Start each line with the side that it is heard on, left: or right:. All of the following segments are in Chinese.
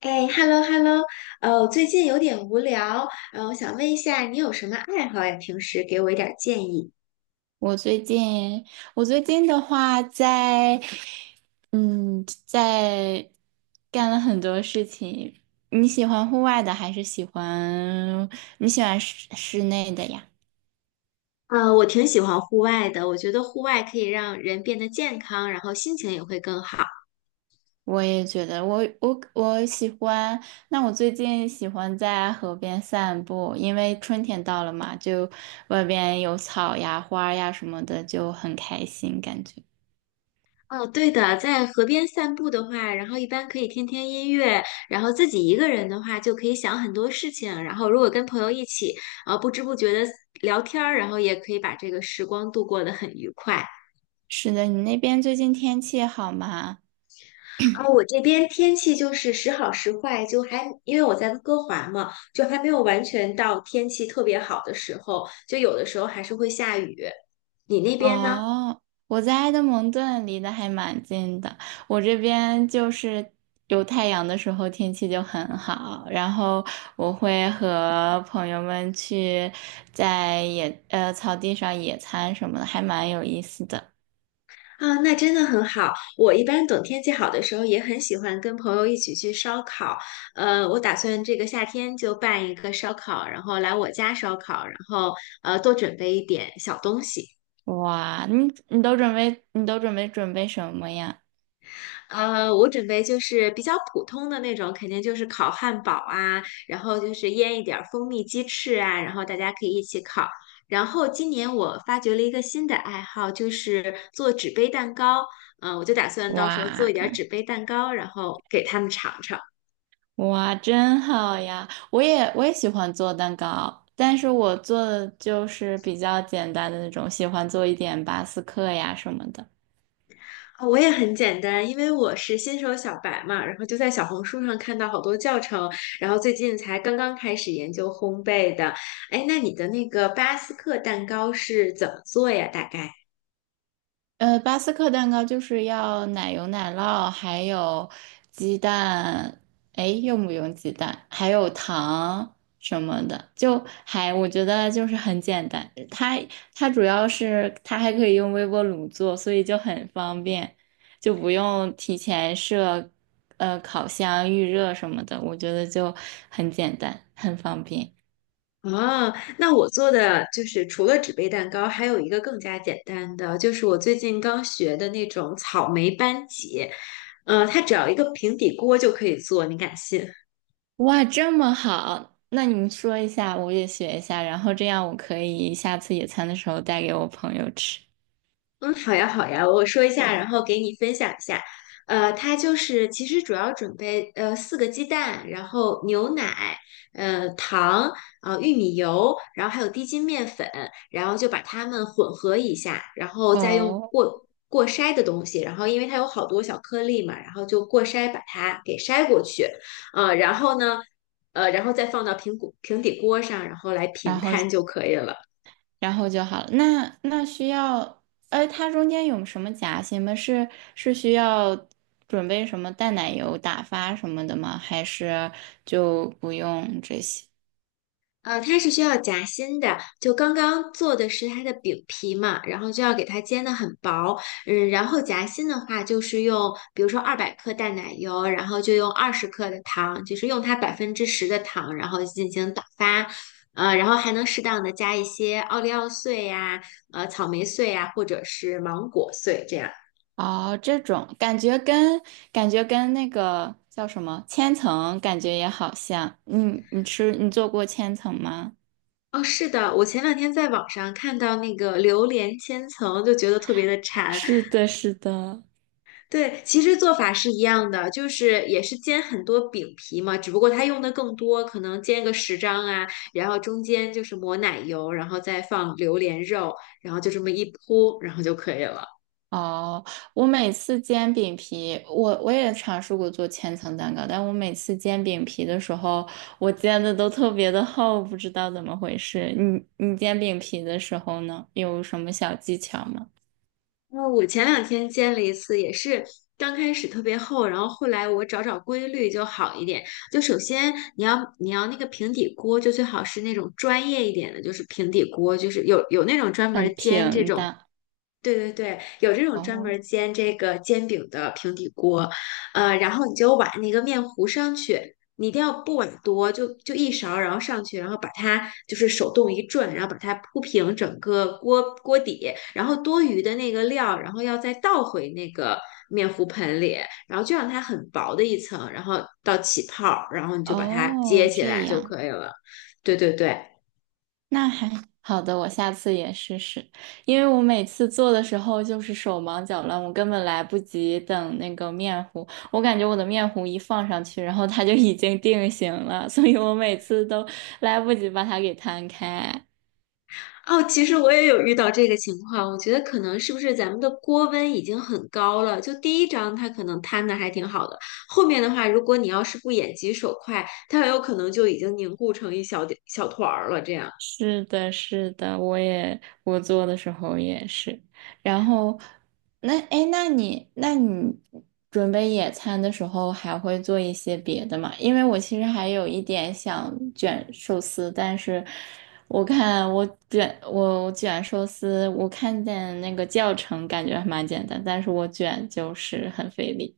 left: 哎，hello hello，我最近有点无聊，我想问一下，你有什么爱好呀？平时给我一点儿建议。
right: 我最近，我最近的话在干了很多事情。你喜欢户外的还是你喜欢室内的呀？
left: 我挺喜欢户外的，我觉得户外可以让人变得健康，然后心情也会更好。
right: 我也觉得我喜欢。那我最近喜欢在河边散步，因为春天到了嘛，就外边有草呀、花呀什么的，就很开心感觉。
left: 哦，对的，在河边散步的话，然后一般可以听听音乐，然后自己一个人的话就可以想很多事情，然后如果跟朋友一起，不知不觉的聊天儿，然后也可以把这个时光度过得很愉快。
right: 是的，你那边最近天气好吗？
left: 然后我这边天气就是时好时坏，就还因为我在温哥华嘛，就还没有完全到天气特别好的时候，就有的时候还是会下雨。你那边呢？
right: 哦，我在埃德蒙顿离得还蛮近的，我这边就是有太阳的时候天气就很好，然后我会和朋友们去在草地上野餐什么的，还蛮有意思的。
left: 啊，那真的很好。我一般等天气好的时候，也很喜欢跟朋友一起去烧烤。我打算这个夏天就办一个烧烤，然后来我家烧烤，然后多准备一点小东西。
right: 哇，你都准备什么呀？
left: 我准备就是比较普通的那种，肯定就是烤汉堡啊，然后就是腌一点儿蜂蜜鸡翅啊，然后大家可以一起烤。然后今年我发掘了一个新的爱好，就是做纸杯蛋糕。我就打算到时候做一点儿
right: 哇，
left: 纸杯蛋糕，然后给他们尝尝。啊，
right: 哇，真好呀！我也喜欢做蛋糕，但是我做的就是比较简单的那种，喜欢做一点巴斯克呀什么的。
left: 我也很简单，因为我是新手小白嘛，然后就在小红书上看到好多教程，然后最近才刚刚开始研究烘焙的。哎，那你的那个巴斯克蛋糕是怎么做呀？大概？
right: 巴斯克蛋糕就是要奶油、奶酪，还有鸡蛋，哎，用不用鸡蛋？还有糖什么的，就还我觉得就是很简单。它主要是它还可以用微波炉做，所以就很方便，就不用提前烤箱预热什么的，我觉得就很简单，很方便。
left: 哦，那我做的就是除了纸杯蛋糕，还有一个更加简单的，就是我最近刚学的那种草莓班戟，它只要一个平底锅就可以做，你敢信？
right: 哇，这么好，那你说一下，我也学一下，然后这样我可以下次野餐的时候带给我朋友吃。
left: 嗯，好呀，好呀，我说一下，然后给你分享一下。它就是其实主要准备4个鸡蛋，然后牛奶，糖，玉米油，然后还有低筋面粉，然后就把它们混合一下，然后再用
right: 哦，
left: 过筛的东西，然后因为它有好多小颗粒嘛，然后就过筛把它给筛过去，然后呢，然后再放到平底锅上，然后来
right: 然
left: 平
right: 后
left: 摊就可以了。
right: 然后就好了。那那需要，呃，它中间有什么夹心吗？是是需要准备什么淡奶油打发什么的吗？还是就不用这些？
left: 它是需要夹心的，就刚刚做的是它的饼皮嘛，然后就要给它煎的很薄，嗯，然后夹心的话就是用，比如说200克淡奶油，然后就用20克的糖，就是用它10%的糖，然后进行打发，然后还能适当的加一些奥利奥碎呀、草莓碎呀、或者是芒果碎这样。
right: 哦，这种感觉跟那个叫什么千层感觉也好像。你做过千层吗？
left: 哦，是的，我前两天在网上看到那个榴莲千层，就觉得特别的 馋，
right: 是的，是的。
left: 对，其实做法是一样的，就是也是煎很多饼皮嘛，只不过它用的更多，可能煎个10张啊，然后中间就是抹奶油，然后再放榴莲肉，然后就这么一铺，然后就可以了。
right: 哦，我每次煎饼皮，我也尝试过做千层蛋糕，但我每次煎饼皮的时候，我煎的都特别的厚，不知道怎么回事。你煎饼皮的时候呢，有什么小技巧吗？
left: 那我前两天煎了一次，也是刚开始特别厚，然后后来我找找规律就好一点。就首先你要那个平底锅，就最好是那种专业一点的，就是平底锅，就是有那种专门
right: 很
left: 煎这
right: 平
left: 种
right: 的。
left: 对对对，有这种专门
right: 哦
left: 儿煎这个煎饼的平底锅，然后你就把那个面糊上去，你一定要不碗多，就一勺，然后上去，然后把它就是手动一转，然后把它铺平整个锅底，然后多余的那个料，然后要再倒回那个面糊盆里，然后就让它很薄的一层，然后到起泡儿，然后你就把它接
right: 哦，
left: 起
right: 这
left: 来就
right: 样。
left: 可以了。对对对。
right: 那还好的，我下次也试试。因为我每次做的时候就是手忙脚乱，我根本来不及等那个面糊。我感觉我的面糊一放上去，然后它就已经定型了，所以我每次都来不及把它给摊开。
left: 哦，其实我也有遇到这个情况，我觉得可能是不是咱们的锅温已经很高了？就第一张它可能摊的还挺好的，后面的话，如果你要是不眼疾手快，它很有可能就已经凝固成一小点小团儿了，这样。
right: 是的，是的，我做的时候也是。然后，那哎，诶那你那你准备野餐的时候还会做一些别的吗？因为我其实还有一点想卷寿司，但是我看我卷我我卷寿司，我看见那个教程感觉还蛮简单，但是我卷就是很费力。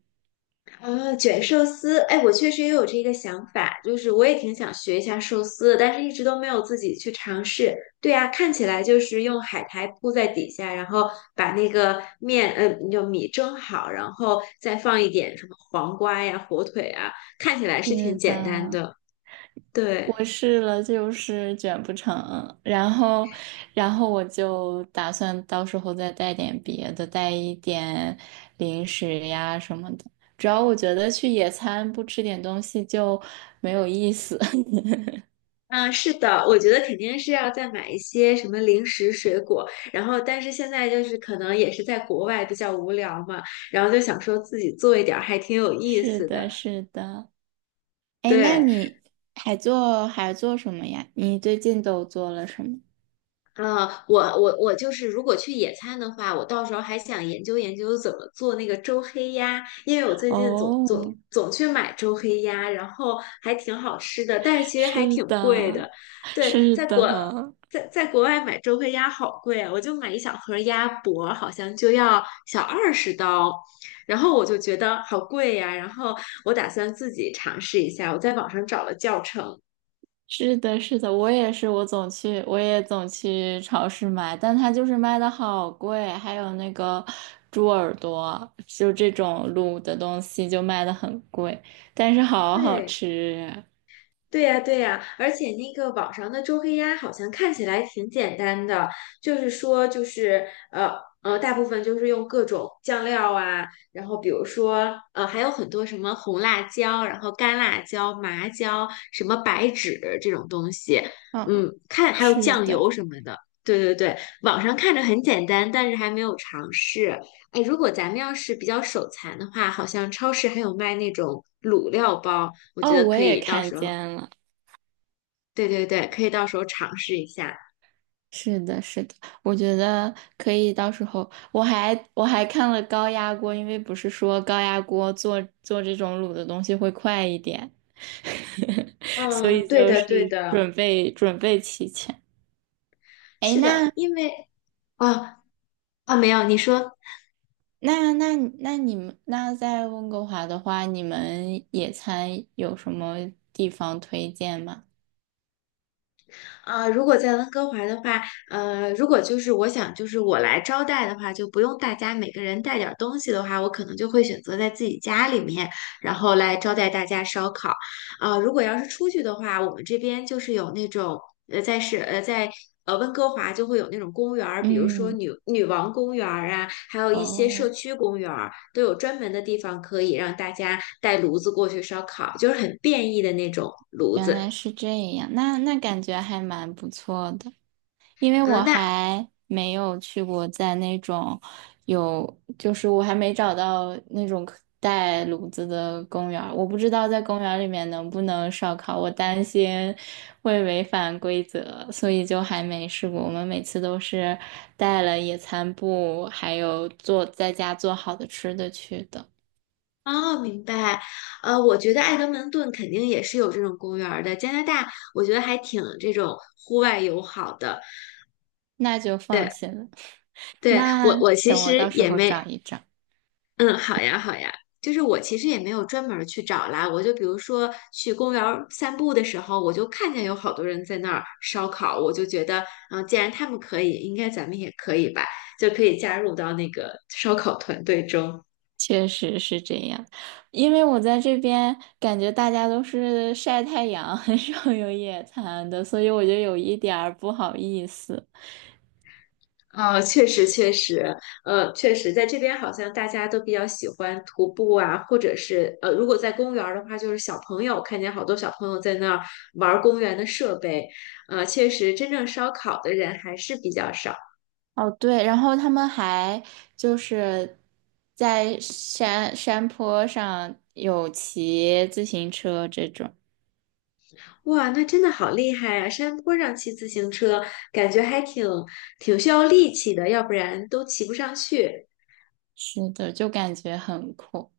left: 啊，卷寿司，哎，我确实也有这个想法，就是我也挺想学一下寿司的但是一直都没有自己去尝试。对啊，看起来就是用海苔铺在底下，然后把那个面，就米蒸好，然后再放一点什么黄瓜呀、火腿啊，看起来是挺
right: 是
left: 简单
right: 的，
left: 的。对，
right: 我试了，就是卷不成，然后，我就打算到时候再带点别的，带一点零食呀什么的。主要我觉得去野餐不吃点东西就没有意思。
left: 嗯，是的，我觉得肯定是要再买一些什么零食、水果，然后但是现在就是可能也是在国外比较无聊嘛。然后就想说自己做一点儿还挺有意
right: 是
left: 思的，
right: 的，是的。哎，那
left: 对，
right: 你还做什么呀？你最近都做了什么？
left: 我就是，如果去野餐的话，我到时候还想研究研究怎么做那个周黑鸭，因为我最近
right: 哦，
left: 总去买周黑鸭，然后还挺好吃的，但是其实还
right: 是
left: 挺贵
right: 的，
left: 的。对，
right: 是的。
left: 在国外买周黑鸭好贵啊，我就买一小盒鸭脖，好像就要小20刀，然后我就觉得好贵呀，然后我打算自己尝试一下，我在网上找了教程。
right: 是的，是的，我也是，我也总去超市买，但它就是卖的好贵，还有那个猪耳朵，就这种卤的东西就卖的很贵，但是好好
left: 对，
right: 吃
left: 对呀，对呀，而且那个网上的周黑鸭好像看起来挺简单的，就是说，就是大部分就是用各种酱料啊，然后比如说还有很多什么红辣椒，然后干辣椒、麻椒，什么白芷这种东西，
right: 啊。嗯，
left: 嗯，看还有
right: 是
left: 酱
right: 的，
left: 油什么的。对对对，网上看着很简单，但是还没有尝试。哎，如果咱们要是比较手残的话，好像超市还有卖那种卤料包。我
right: 哦，
left: 觉得
right: 我
left: 可
right: 也
left: 以到
right: 看
left: 时候
right: 见了。
left: 对对对，可以到时候尝试一下。
right: 是的，是的，我觉得可以。到时候我还看了高压锅，因为不是说高压锅做这种卤的东西会快一点，所
left: 嗯，
right: 以
left: 对
right: 就
left: 的，
right: 是
left: 对的。
right: 准备准备齐全。哎，
left: 是的，
right: 那
left: 因为啊没有，你说。
right: 那那那你们那在温哥华的话，你们野餐有什么地方推荐吗？
left: 啊、如果在温哥华的话，如果就是我想就是我来招待的话，就不用大家每个人带点儿东西的话，我可能就会选择在自己家里面，然后来招待大家烧烤。啊、如果要是出去的话，我们这边就是有那种在温哥华就会有那种公园儿，比如说
right: 嗯，
left: 女王公园儿啊，还有一些社
right: 哦，
left: 区公园儿，都有专门的地方可以让大家带炉子过去烧烤，就是很便宜的那种炉
right: 原
left: 子。
right: 来是这样，那感觉还蛮不错的。因为
left: 呃，
right: 我
left: 那
right: 还没有去过在那种有，就是我还没找到那种可带炉子的公园儿，我不知道在公园儿里面能不能烧烤，我担心会违反规则，所以就还没试过。我们每次都是带了野餐布，还有做在家做好的吃的去的，
left: 哦，明白。我觉得爱德蒙顿肯定也是有这种公园儿的。加拿大，我觉得还挺这种户外友好的。
right: 那就放
left: 对，
right: 心了。
left: 对，我
right: 那
left: 我其
right: 等我
left: 实
right: 到时
left: 也
right: 候
left: 没，
right: 找一找。
left: 嗯，好呀，好呀。就是我其实也没有专门儿去找啦，我就比如说去公园儿散步的时候，我就看见有好多人在那儿烧烤，我就觉得，嗯，既然他们可以，应该咱们也可以吧，就可以加入到那个烧烤团队中。
right: 确实是这样，因为我在这边感觉大家都是晒太阳，很少有野餐的，所以我就有一点儿不好意思。
left: 啊，确实确实，确实，在这边好像大家都比较喜欢徒步啊，或者是如果在公园儿的话，就是小朋友，看见好多小朋友在那儿玩儿公园的设备，确实，真正烧烤的人还是比较少。
right: 哦，对，然后他们还就是在山坡上有骑自行车这种，
left: 哇，那真的好厉害啊！山坡上骑自行车，感觉还挺需要力气的，要不然都骑不上去。
right: 是的，就感觉很酷。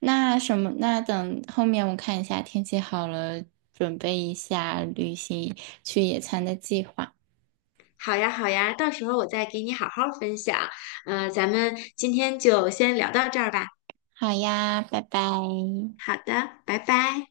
right: 那什么，那等后面我看一下天气好了，准备一下旅行去野餐的计划。
left: 好呀，好呀，到时候我再给你好好分享。咱们今天就先聊到这儿吧。
right: 好呀，拜拜。
left: 好的，拜拜。